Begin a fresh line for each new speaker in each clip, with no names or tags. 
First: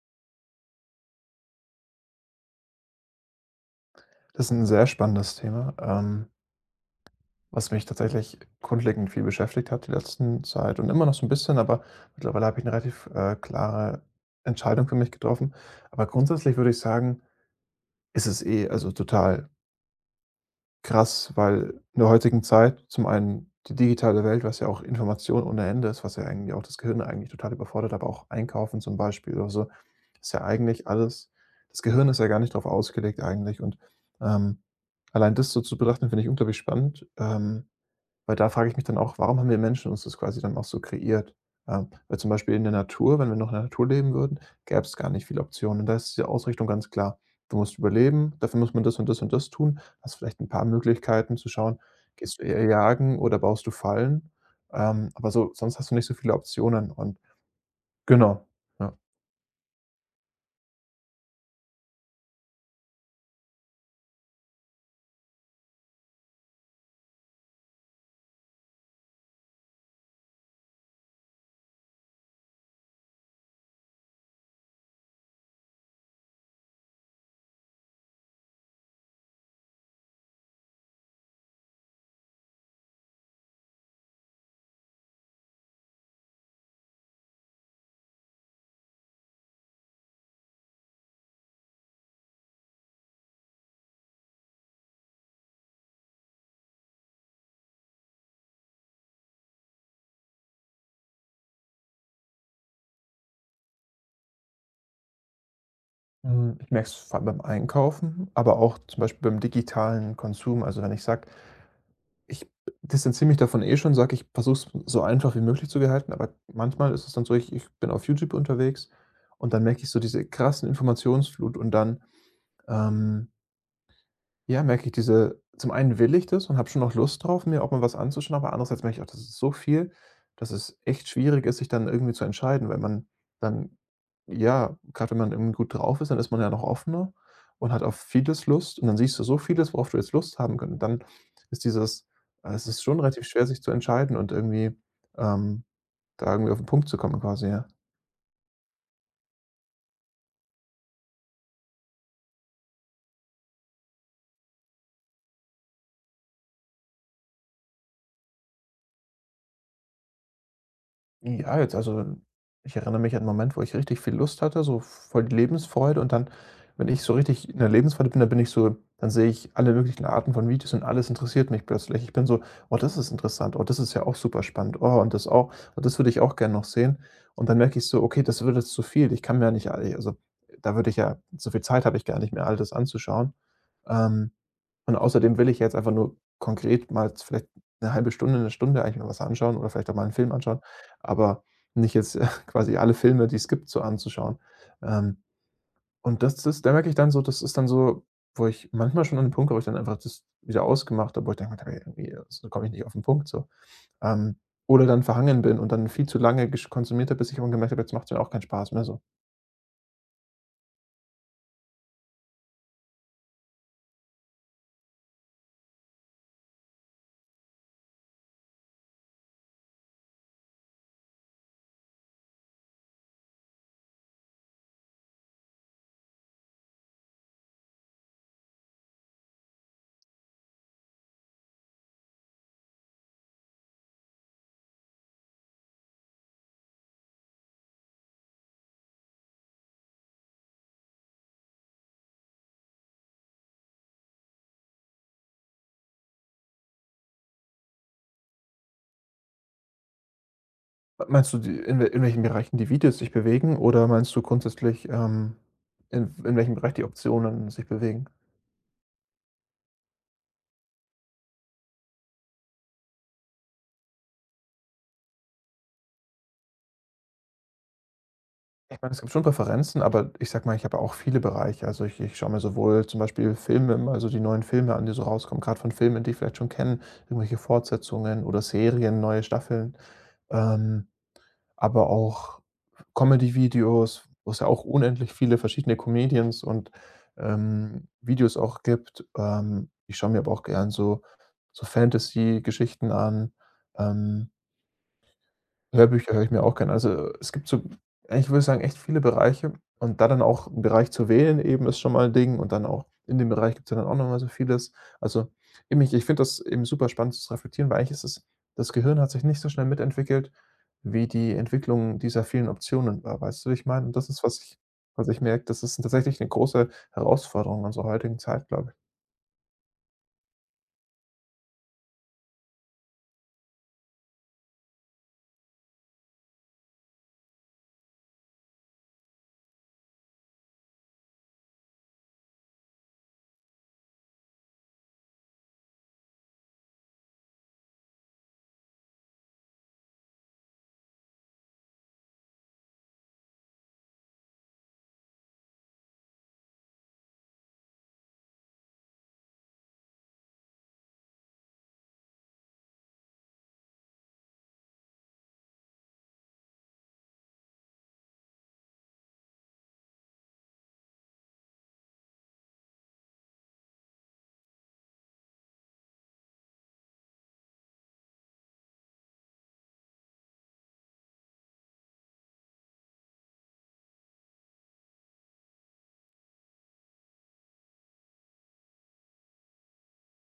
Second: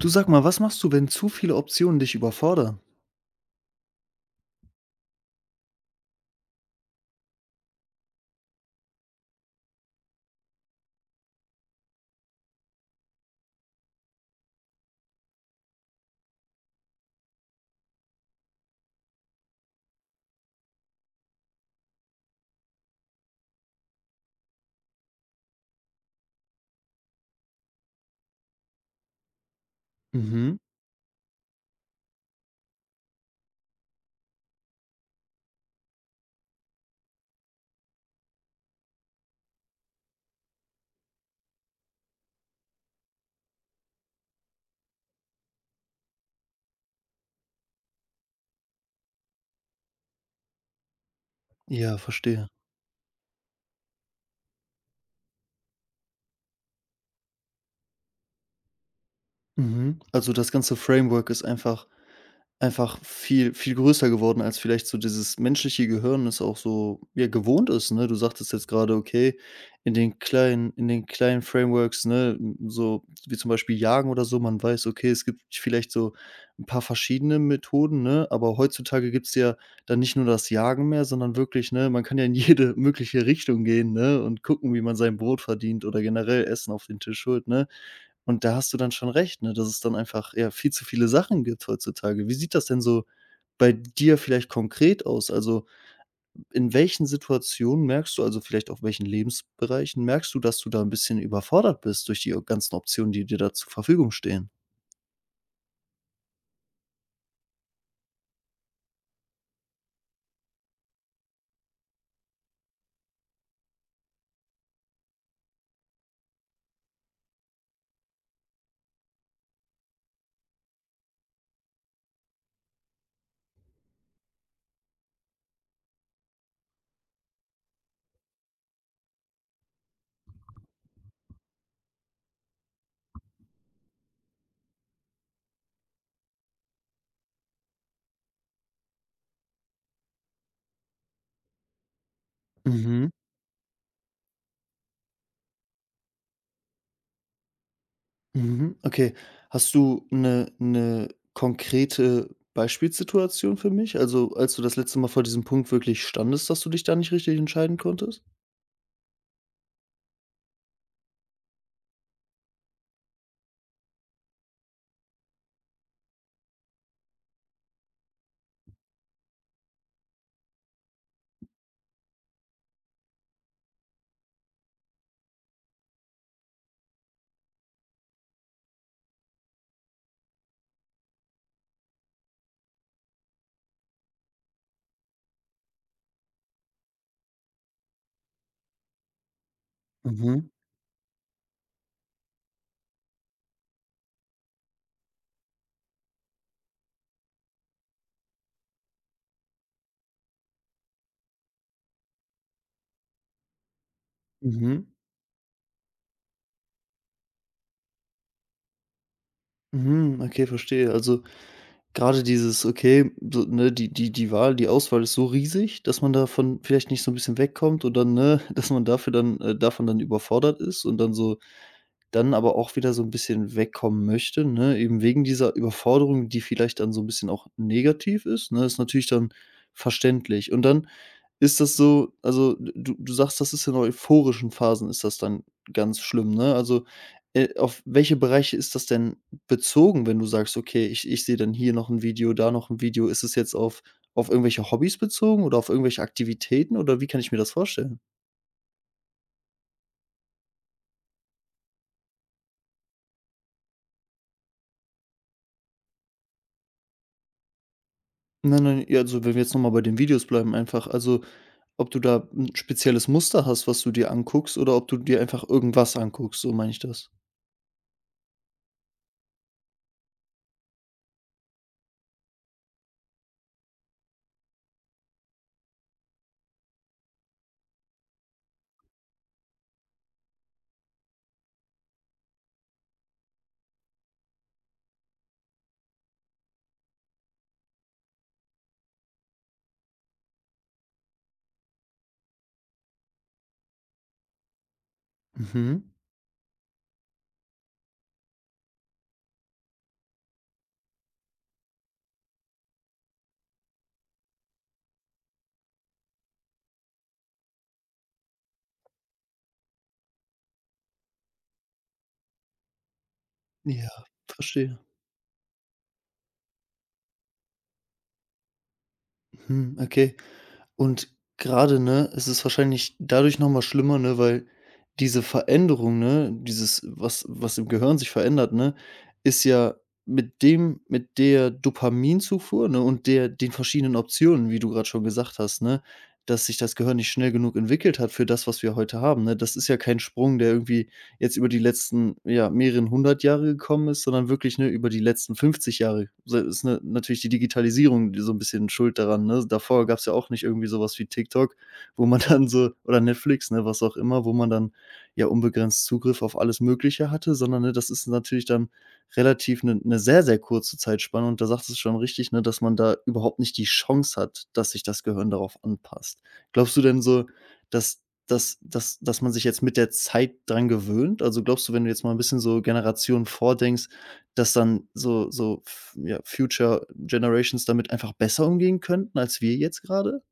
Du sag mal, was machst du, wenn zu viele Optionen dich überfordern?
Das ist ein sehr spannendes Thema, was mich tatsächlich grundlegend viel beschäftigt hat die letzten Zeit und immer noch so ein bisschen, aber mittlerweile habe ich eine relativ, klare Entscheidung für mich getroffen. Aber grundsätzlich würde ich sagen, ist es eh also total krass, weil in der heutigen Zeit zum einen die digitale Welt, was ja auch Information ohne Ende ist, was ja eigentlich auch das Gehirn eigentlich total überfordert, aber auch Einkaufen zum Beispiel oder so. Ist ja
Mhm.
eigentlich alles das Gehirn ist ja gar nicht darauf ausgelegt eigentlich und, ähm, allein das so zu betrachten, finde ich unglaublich spannend, weil da frage ich mich dann auch: „Warum haben wir Menschen uns das quasi dann auch so kreiert?“ Weil zum Beispiel in der Natur, wenn wir noch in der Natur leben würden, gäbe es gar nicht viele Optionen. Und da ist die Ausrichtung ganz klar. Du musst überleben, dafür muss man das und das und das tun. Hast vielleicht ein paar Möglichkeiten zu schauen,
Ja,
gehst du
verstehe.
eher jagen oder baust du Fallen? Aber so sonst hast du nicht so viele Optionen und genau, ja.
Mhm. Also das ganze Framework ist einfach viel viel größer geworden, als vielleicht so dieses menschliche Gehirn es auch so, ja, gewohnt ist, ne? Du sagtest jetzt gerade, okay, in den kleinen Frameworks, ne, so wie zum Beispiel Jagen oder so, man weiß, okay, es gibt vielleicht so ein paar verschiedene Methoden, ne, aber heutzutage gibt's ja dann nicht nur das Jagen mehr, sondern wirklich, ne, man kann ja in jede mögliche Richtung gehen, ne, und gucken, wie man sein Brot verdient oder generell Essen auf den Tisch holt, ne? Und da hast du dann schon recht, ne, dass es dann einfach, ja, viel zu viele Sachen gibt heutzutage. Wie sieht das denn so bei dir vielleicht konkret aus? Also, in welchen Situationen merkst du, also vielleicht auch welchen Lebensbereichen merkst du, dass du da ein bisschen überfordert bist durch die ganzen Optionen, die dir da zur Verfügung stehen?
Hm, ich merke es vor allem beim Einkaufen, aber auch zum Beispiel beim digitalen Konsum. Also, wenn ich sage, ich distanziere mich davon eh schon, sage, ich versuche es so einfach wie möglich zu gestalten, aber manchmal ist es dann so, ich bin auf YouTube unterwegs und dann merke ich so diese krassen Informationsflut und dann, ähm ja, merke ich diese zum einen will ich das und habe schon noch Lust drauf, mir auch mal was anzuschauen, aber andererseits merke ich auch, das ist so viel, dass es echt schwierig ist, sich dann irgendwie zu entscheiden, weil man dann ja, gerade, wenn man irgendwie gut drauf ist, dann ist man ja noch offener und hat auf vieles Lust und dann siehst du so vieles, worauf du jetzt Lust haben könntest. Dann ist dieses es ist schon
Mhm,
relativ schwer, sich zu entscheiden und irgendwie, ähm, da irgendwie auf 'n Punkt zu kommen quasi, ja.
mhm, okay. Hast du eine konkrete Beispielssituation für mich? Also, als du das letzte Mal vor diesem Punkt wirklich standest, dass du dich da nicht richtig entscheiden konntest?
Ja, jetzt also, ich erinnere mich an einen Moment, wo ich richtig viel Lust hatte, so voll die Lebensfreude und dann, wenn ich so richtig in der Lebensfreude bin, dann bin ich so dann sehe ich alle möglichen Arten von Videos und alles interessiert mich plötzlich. Ich bin so: „Oh, das ist interessant. Oh, das ist ja auch super spannend. Oh, und das auch. Und das würde ich auch gerne noch sehen.“ Und dann merke ich so: „Okay, das wird jetzt zu viel. Ich kann mir ja nicht all also, da würde ich ja so viel Zeit habe ich gar nicht mehr, all das anzuschauen.“ Ähm und außerdem will ich jetzt einfach nur konkret mal vielleicht eine halbe Stunde, eine Stunde eigentlich mir was anschauen oder vielleicht auch mal einen Film
Mhm,
anschauen, aber nicht jetzt quasi alle Filme, die es gibt, so anzuschauen. Ähm, und das ist da merke ich dann so das ist dann so, wo ich manchmal schon an den Punkt komme, wo ich dann einfach das wieder ausgemacht habe, wo ich denke: „Okay, irgendwie so komme ich nicht auf den Punkt so.“ Ähm,
mhm,
oder dann verhangen bin und dann viel zu lange gesch konsumiert habe, bis ich irgendwann gemerkt habe, jetzt macht's mir auch keinen Spaß mehr so.
mhm, okay, verstehe. Also, gerade dieses, okay, so, ne, die Auswahl ist so riesig, dass man davon vielleicht nicht so ein bisschen wegkommt und dann, ne, dass man dafür dann davon dann überfordert ist und dann so dann aber auch wieder so ein bisschen wegkommen möchte, ne, eben wegen dieser Überforderung, die vielleicht dann so ein bisschen auch negativ ist, ne? Ist natürlich dann verständlich. Und dann ist das so, also, du sagst, das ist in euphorischen Phasen ist das dann ganz schlimm, ne? Also, auf welche Bereiche ist das denn bezogen, wenn du sagst: „Okay, ich sehe dann hier noch ein Video, da noch ein Video.“ Ist es jetzt auf irgendwelche Hobbys bezogen oder auf irgendwelche Aktivitäten oder wie kann ich mir das vorstellen?
Meinst du die in welchen Bereichen die Videos sich bewegen oder meinst du grundsätzlich, in welchem Bereich die Optionen sich bewegen?
Nein, nein, ja, also, wenn wir jetzt noch mal bei den Videos bleiben einfach. Also, ob du da ein spezielles Muster hast, was du dir anguckst oder ob du dir einfach irgendwas anguckst, so meine ich das.
Ich meine, es gibt schon Präferenzen, aber ich sage mal, ich habe auch viele Bereiche. Also, ich schaue mir sowohl zum Beispiel Filme also die neuen Filme an, die so rauskommen, gerade von Filmen, die ich vielleicht schon kenne, irgendwelche Fortsetzungen oder Serien, neue Staffeln. Ähm, aber auch Comedy-Videos, wo es ja auch unendlich viele verschiedene Comedians und, Videos auch gibt. Ich schaue mir aber auch gern so so Fantasy-Geschichten an. Ähm
Mhm.
Hörbücher höre ich mir auch gerne. Also, es gibt so ich würde sagen, echt viele Bereiche und da dann auch einen Bereich zu wählen eben ist schon mal ein Ding und dann auch in dem Bereich gibt's ja dann auch noch mal so vieles. Also, eben ich finde das eben super spannend zu reflektieren, weil eigentlich ist es das Gehirn hat sich nicht so schnell mitentwickelt, wie die Entwicklung dieser vielen Optionen war. Weißt du, wie ich meine?
Ja,
Und das ist,
verstehe.
was ich merke, das ist tatsächlich eine große Herausforderung unserer heutigen Zeit, glaube ich.
Mhm, okay. Und gerade, ne, es ist wahrscheinlich dadurch noch mal schlimmer, ne, weil diese Veränderung, ne, dieses was im Gehirn sich verändert, ne, ist ja mit der Dopaminzufuhr, ne, und der den verschiedenen Optionen, wie du gerade schon gesagt hast, ne, dass sich das Gehirn nicht schnell genug entwickelt hat für das, was wir heute haben, ne? Das ist ja kein Sprung, der irgendwie jetzt über die letzten, ja, mehreren hundert Jahre gekommen ist, sondern wirklich, ne, über die letzten 50 Jahre. So ist natürlich die Digitalisierung so ein bisschen schuld daran, ne? Davor gab es ja auch nicht irgendwie sowas wie TikTok, wo man dann so oder Netflix, ne, was auch immer, wo man dann, ja, unbegrenzt Zugriff auf alles Mögliche hatte, sondern, ne, das ist natürlich dann relativ eine 'ne sehr, sehr kurze Zeitspanne und da sagt es schon richtig, ne, dass man da überhaupt nicht die Chance hat, dass sich das Gehirn darauf anpasst. Glaubst du denn so, dass dass man sich jetzt mit der Zeit dran gewöhnt? Also, glaubst du, wenn du jetzt mal ein bisschen so Generationen vordenkst, dass dann so so f ja, Future Generations damit einfach besser umgehen könnten als wir jetzt gerade.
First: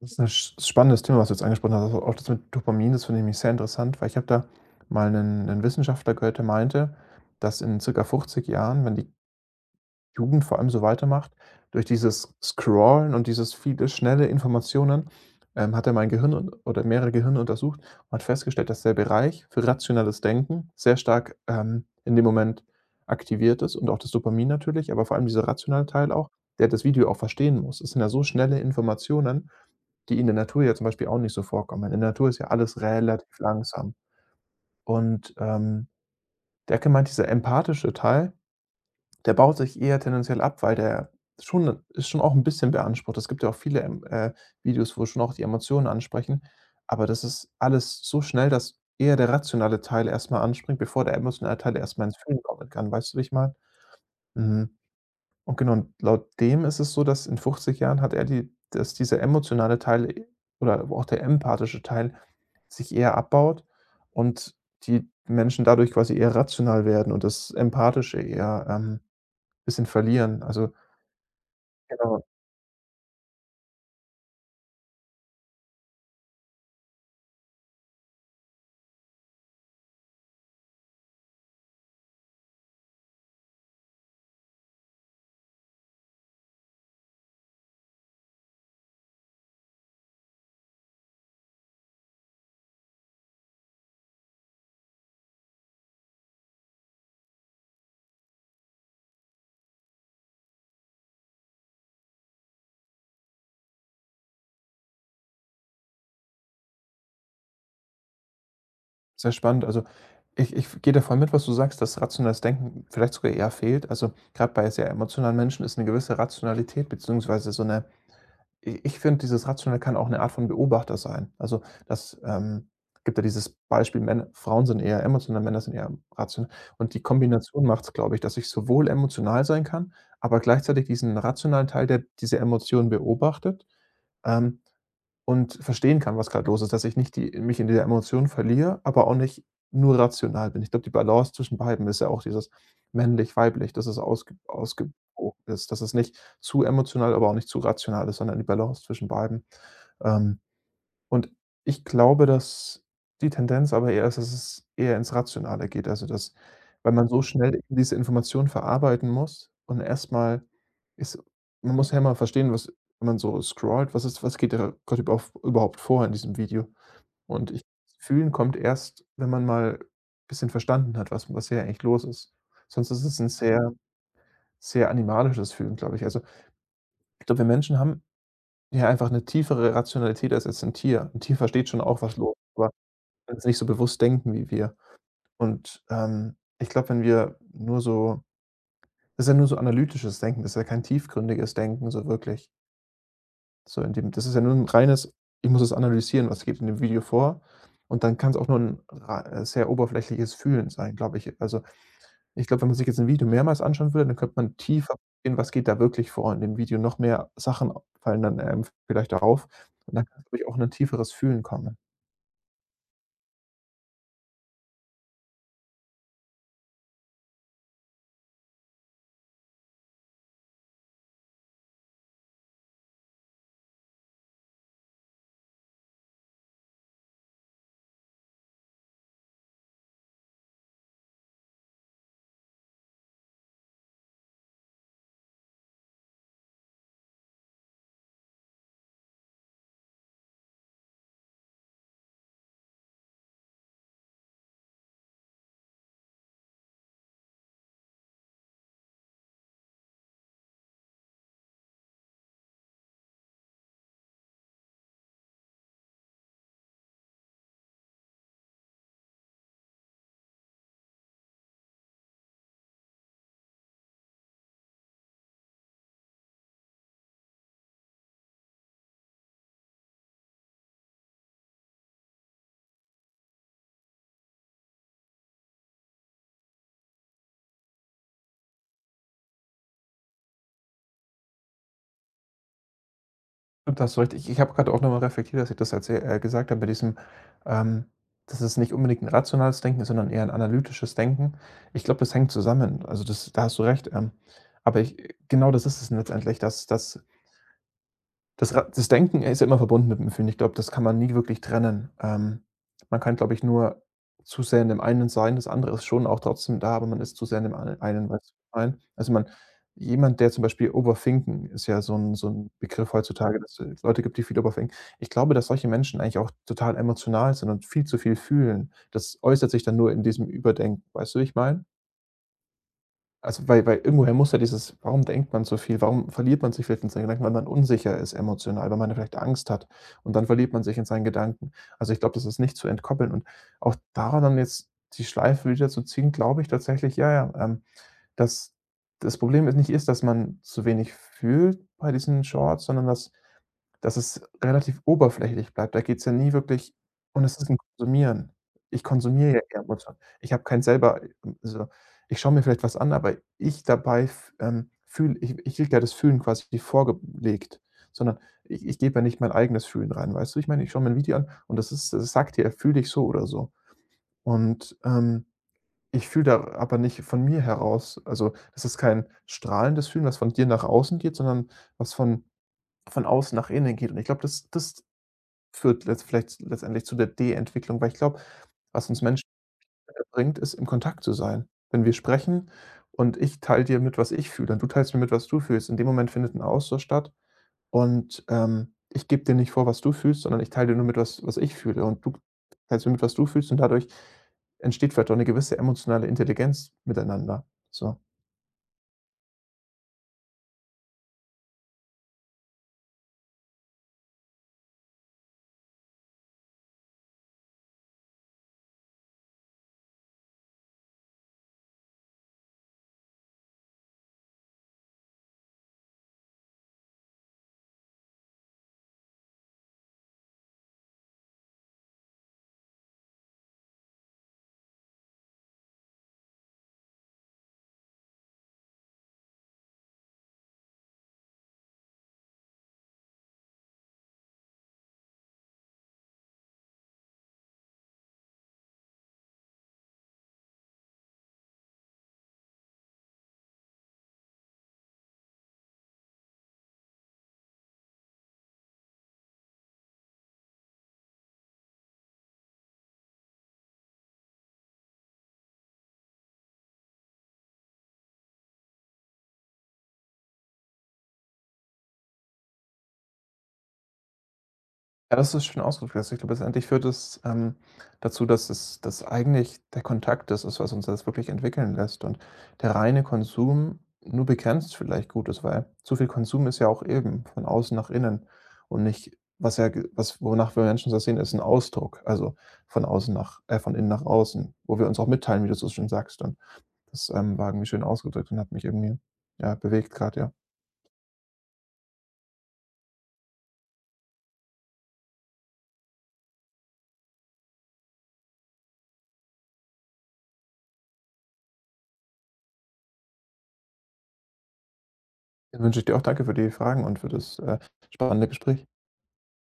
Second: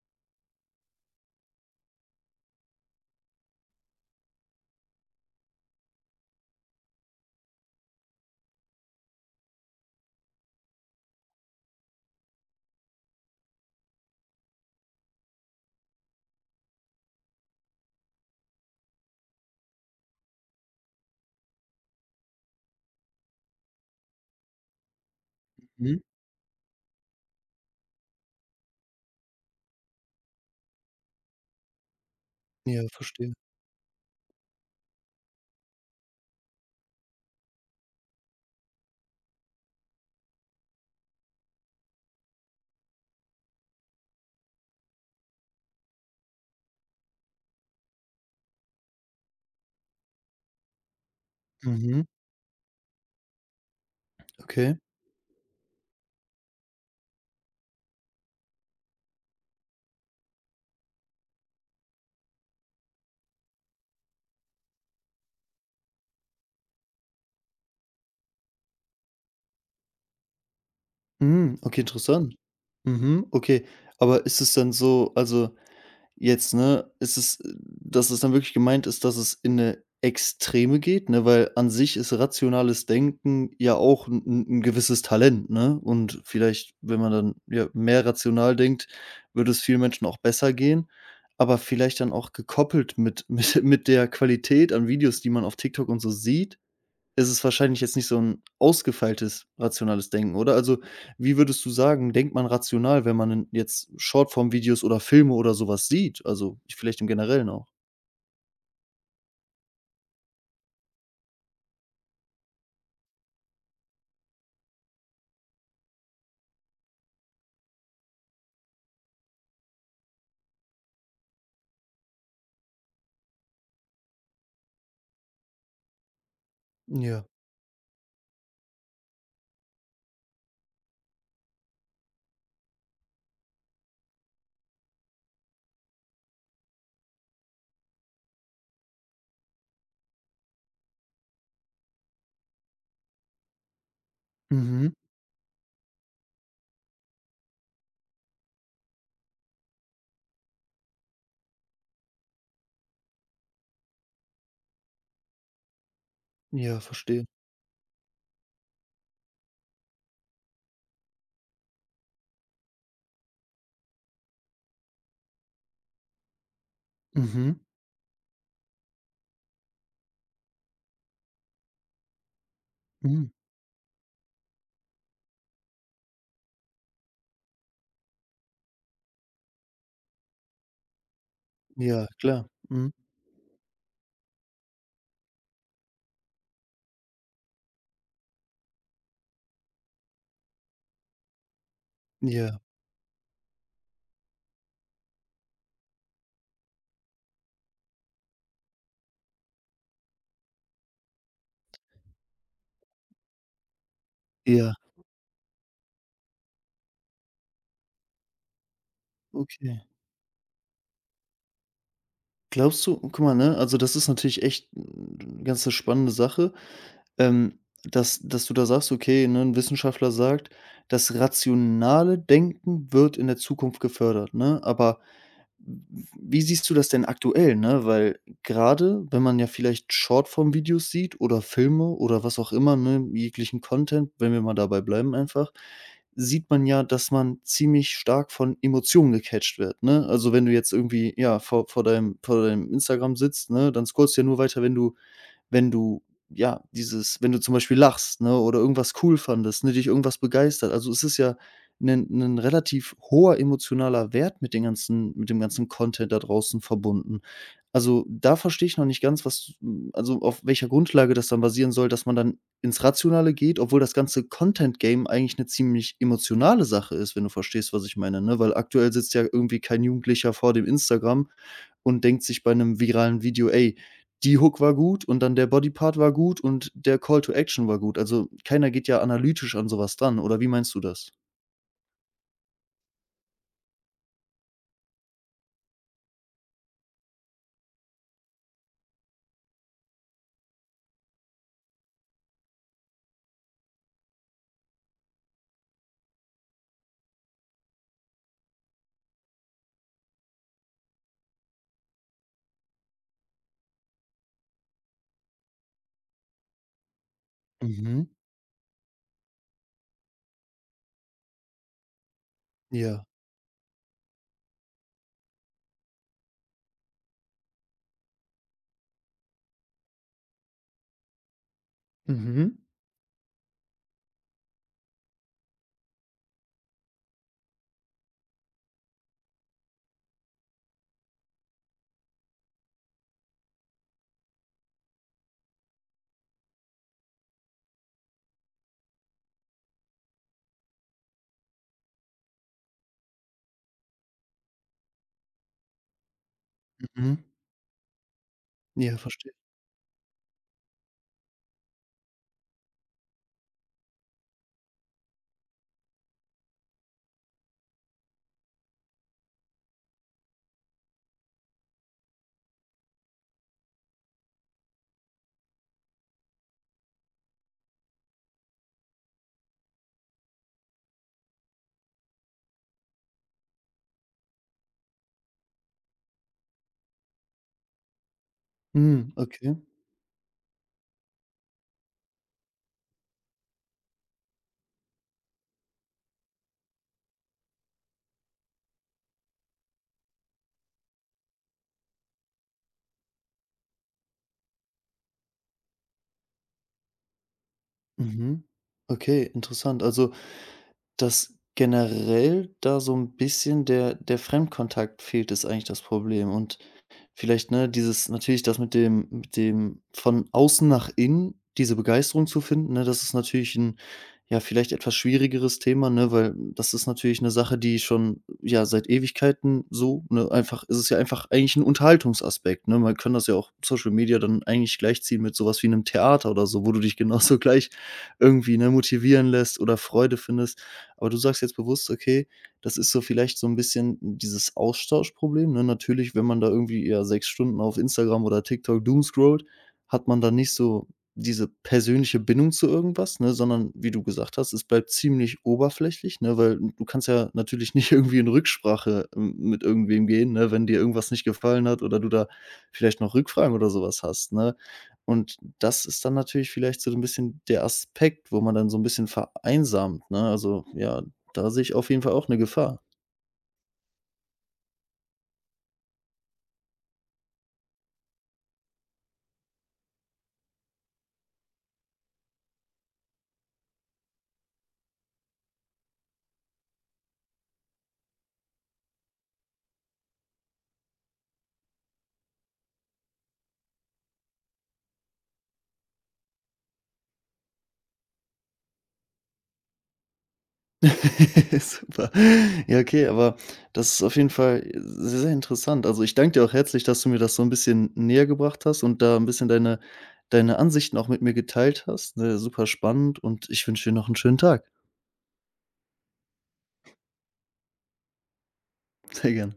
Das ist ein spannendes Thema, was du jetzt angesprochen hast. Also, auch das mit Dopamin, das finde ich sehr interessant, weil ich habe da mal einen 'nen Wissenschaftler gehört, der meinte, dass in circa 50 Jahren, wenn die Jugend vor allem so weitermacht, durch dieses Scrollen und dieses viele schnelle Informationen, hat er mein Gehirn un oder mehrere Gehirne untersucht und hat festgestellt, dass der Bereich für rationales Denken sehr stark, in dem Moment aktiviert ist und auch das Dopamin natürlich, aber vor allem dieser rationale
Mhm.
Teil auch, der das Video auch verstehen muss. Es sind ja so schnelle Informationen, die in der Natur ja zum Beispiel auch nicht so vorkommen. In der Natur ist ja alles
Ja, verstehe.
relativ langsam. Und, Decke meint, dieser empathische Teil, der baut sich eher tendenziell ab, weil der schon ist schon auch ein bisschen beansprucht. Es gibt ja auch viele, Videos, wo schon auch die Emotionen ansprechen, aber das ist alles so schnell, dass eher der rationale Teil erstmal anspringt, bevor der emotionale Teil
Mhm,
erstmal ins Fühlen kommen kann. Weißt du, wie ich meine? Mhm.
okay.
Und genau, und laut dem ist es so, dass in 50 Jahren hat er die dass dieser emotionale Teil oder auch der empathische Teil sich eher abbaut und die Menschen dadurch quasi eher rational werden und das Empathische eher, bisschen verlieren. Also,
Mhm, okay,
genau,
interessant. Mhm, okay. Aber ist es dann so, also jetzt, ne, ist es dass es dann wirklich gemeint ist, dass es in eine Extreme geht, ne? Weil an sich ist rationales Denken ja auch ein 'n 'n gewisses Talent, ne? Und vielleicht, wenn man dann, ja, mehr rational denkt, würde es vielen Menschen auch besser gehen. Aber vielleicht dann auch gekoppelt mit mit der Qualität an Videos, die man auf TikTok und so sieht, ist es wahrscheinlich jetzt nicht so ein ausgefeiltes rationales Denken, oder? Also, wie würdest du sagen, denkt man rational, wenn man 'nen jetzt Shortform-Videos oder Filme oder sowas sieht? Also, vielleicht im Generellen auch.
sehr spannend. Also, ich gehe da voll mit, was du sagst, dass rationales Denken vielleicht sogar eher fehlt. Also, gerade bei sehr emotionalen Menschen ist eine gewisse Rationalität beziehungsweise so eine I ich finde, dieses Rationale kann auch eine Art von Beobachter sein. Also, das, gibt ja dieses Beispiel, Männ Frauen sind eher emotional, Männer sind eher rational. Und die
Ja.
Kombination macht es, glaube ich, dass ich sowohl emotional sein kann, aber gleichzeitig diesen rationalen Teil, der diese Emotionen beobachtet, ähm und verstehen kann, was gerade los ist, dass ich nicht die mich in dieser Emotion verliere, aber auch nicht nur rational bin. Ich glaube, die Balance zwischen beiden ist ja auch dieses männlich-weiblich, dass es ausgewogen
Mhm.
ist, dass es nicht zu emotional, aber auch nicht zu rational ist, sondern die Balance zwischen beiden. Ähm, und ich glaube, dass die Tendenz aber eher ist, dass es eher ins Rationale geht. Also, dass
Ja,
weil man so
verstehe.
schnell eben diese Information verarbeiten muss und erstmal ist man muss ja mal verstehen, was wenn man so scrollt, was ist was geht da Gott überhaupt vor in diesem Video? Und
Mhm.
ich Fühlen kommt erst, wenn man mal ein bisschen verstanden hat, was was hier eigentlich los ist. Sonst ist es ein
Mhm.
sehr, sehr animalisches Fühlen, glaube ich. Also, ich glaube, wir Menschen haben ja einfach eine tiefere Rationalität als jetzt ein Tier. Ein Tier versteht schon auch,
Ja,
was los
klar.
ist.
Mhm.
Wenn's nicht so bewusst denken wie wir. Und, ich glaube, wenn wir nur so das ist ja nur so analytisches Denken, das ist ja kein tiefgründiges Denken so wirklich.
Ja,
So in dem das ist ja nur ein reines: „Ich muss es analysieren, was geht in dem Video vor?“ Und dann kann es auch nur ein rei sehr oberflächliches Fühlen sein, glaube ich. Also, ich glaube, wenn man sich jetzt ein Video mehrmals anschauen würde, dann könnte man
ja,
tiefer gehen, was geht da wirklich vor in dem Video. Noch mehr Sachen fallen dann, vielleicht auf
okay.
und dann kann's, glaube ich, auch in 'n tieferes Fühlen kommen.
Glaubst du, guck mal, ne, also das ist natürlich echt 'n ganz 'ne spannende Sache, ähm, dass du da sagst, okay, ne, 'n Wissenschaftler sagt, das rationale Denken wird in der Zukunft gefördert, ne? Aber wie siehst du das denn aktuell, ne? Weil gerade, wenn man ja vielleicht Shortform-Videos sieht oder Filme oder was auch immer, ne, jeglichen Content, wenn wir mal dabei bleiben einfach, sieht man ja, dass man ziemlich stark von Emotionen gecatcht wird, ne? Also, wenn du jetzt irgendwie, ja, vor deinem Instagram sitzt, ne, dann scrollst du ja nur weiter, wenn du wenn du zum Beispiel lachst, ne, oder irgendwas cool fandest, ne, dich irgendwas begeistert. Also, es ist ja ein relativ hoher emotionaler Wert mit den ganzen mit dem ganzen Content da draußen verbunden. Also, da verstehe ich noch nicht ganz, was, also, auf welcher Grundlage das dann basieren soll, dass man dann ins Rationale geht, obwohl das ganze Content-Game eigentlich eine ziemlich emotionale Sache ist, wenn du verstehst, was ich meine, ne? Weil aktuell sitzt ja irgendwie kein Jugendlicher vor dem Instagram und denkt sich bei einem viralen Video: „Ey, die Hook war gut und dann der Bodypart war gut und der Call to Action war gut.“ Also, keiner geht ja analytisch an sowas dran, oder wie meinst du das?
Stimmt, da hast du recht. Ich habe gerade auch nochmal reflektiert, dass ich das erzäh gesagt habe bei diesem, ähm, dass es nicht unbedingt ein rationales Denken ist, sondern eher ein analytisches Denken. Ich glaube, das hängt zusammen. Also, das da hast du recht. Aber ich genau das ist es letztendlich, dass dass das Ra das Denken ist ja immer verbunden mit dem Empfinden. Ich glaube, das kann man nie wirklich trennen. Man kann, glaube ich, nur zu sehr in dem einen sein. Das andere ist schon auch trotzdem da, aber man ist zu sehr in dem ei
Mhm.
einen, weißt du, was ich meine? Also, man jemand, der zum Beispiel overthinken ist ja so ein so 'n Begriff
Ja.
heutzutage, dass es Leute gibt, die viel overthinken. Ich glaube, dass solche Menschen eigentlich auch total emotional sind und viel zu viel fühlen. Das äußert sich dann nur in diesem Überdenken. Weißt du, wie ich meine?
Mhm.
Also, weil irgendwoher muss ja dieses warum denkt man so viel? Warum verliert man sich vielleicht in seinen Gedanken? Weil man unsicher ist emotional, weil man ja vielleicht Angst hat und dann verliert man sich in seinen Gedanken. Also, ich glaube, das ist nicht zu entkoppeln und auch daran dann jetzt die Schleife wieder zu ziehen, glaube ich tatsächlich, ja, ja, dass das Problem ist nicht ist, dass man zu wenig fühlt bei diesen Shorts, sondern dass dass es relativ oberflächlich bleibt. Da geht's ja nie wirklich und
Mhm.
es ist 'n Konsumieren. Ich
Ja, verstehe.
konsumiere ja eher Mutter. Ich habe kein selber also, ich schaue mir vielleicht was an, aber ich dabei f fühle ich ich kriege ja das Fühlen quasi vorgelegt, sondern ich gebe ja nicht mein eigenes Fühlen rein, weißt du? Ich meine, ich schaue mir 'n Video an und das ist das sagt dir: „Fühle dich so oder so.“ Und, ich fühle da aber nicht von mir heraus. Also, das ist kein strahlendes Fühlen, was von dir nach außen geht, sondern was von außen nach innen geht. Und ich glaube, das das führt letzt vielleicht letztendlich zu der De-Entwicklung, weil ich glaube, was uns
Mhm,
Menschen
okay.
bringt, ist, im Kontakt zu sein. Wenn wir sprechen und ich teile dir mit, was ich fühle und du teilst mir mit, was du fühlst, in dem Moment findet ein Austausch statt und, ich gebe dir nicht vor, was du fühlst, sondern ich teile dir nur mit, was was ich fühle und du teilst mir mit, was du fühlst und dadurch entsteht vielleicht auch 'ne gewisse emotionale Intelligenz miteinander, so.
Mhm. Okay, interessant. Also, dass generell da so 'n bisschen der Fremdkontakt fehlt, ist eigentlich das Problem. Und vielleicht, ne, dieses natürlich das mit dem von außen nach innen, diese Begeisterung zu finden, ne? Das ist natürlich ein, ja, vielleicht etwas schwierigeres Thema, ne, weil das ist natürlich eine Sache, die schon, ja, seit Ewigkeiten so, ne, einfach, es ist ja einfach eigentlich ein Unterhaltungsaspekt, ne? Man kann das ja auch Social Media dann eigentlich gleichziehen mit sowas wie einem Theater oder so, wo du dich genauso gleich irgendwie, ne, motivieren lässt oder Freude findest. Aber du sagst jetzt bewusst: „Okay, das ist so vielleicht so ein bisschen dieses Austauschproblem, ne?“ Natürlich, wenn man da irgendwie, ja, 6 Stunden auf Instagram oder TikTok doomscrollt, hat man da nicht so diese persönliche Bindung zu irgendwas, ne, sondern wie du gesagt hast, es bleibt ziemlich oberflächlich, ne, weil du kannst ja natürlich nicht irgendwie in Rücksprache m mit irgendwem gehen, ne, wenn dir irgendwas nicht gefallen hat oder du da vielleicht noch Rückfragen oder sowas hast, ne? Und das ist dann natürlich vielleicht so ein bisschen der Aspekt, wo man dann so ein bisschen vereinsamt, ne? Also, ja, da sehe ich auf jeden Fall auch 'ne Gefahr.
Ja, das ist schön ausgedrückt. Also, ich glaube, letztendlich führt es, dazu, dass es dass eigentlich der Kontakt das ist, was uns das wirklich entwickeln lässt und der reine Konsum nur begrenzt vielleicht gut ist, weil zu viel Konsum ist ja auch eben von außen nach innen und nicht was ja ge was wonach wir Menschen das sehen, ist ein Ausdruck, also, von außen nach von innen nach außen, wo wir uns auch mitteilen, wie du so schön sagst und das, war irgendwie schön ausgedrückt und hat mich irgendwie, ja, bewegt gerade. Ja.
Super. Ja, okay, aber das ist auf jeden Fall sehr, sehr interessant. Also, ich danke dir auch herzlich, dass du mir das so 'n bisschen näher gebracht hast und da 'n bisschen deine Ansichten auch mit mir geteilt hast, ne? Super spannend und ich wünsche dir noch 'n schönen Tag.
Dann wünsche ich dir auch danke für die Fragen und für das, spannende Gespräch.
Sehr gerne.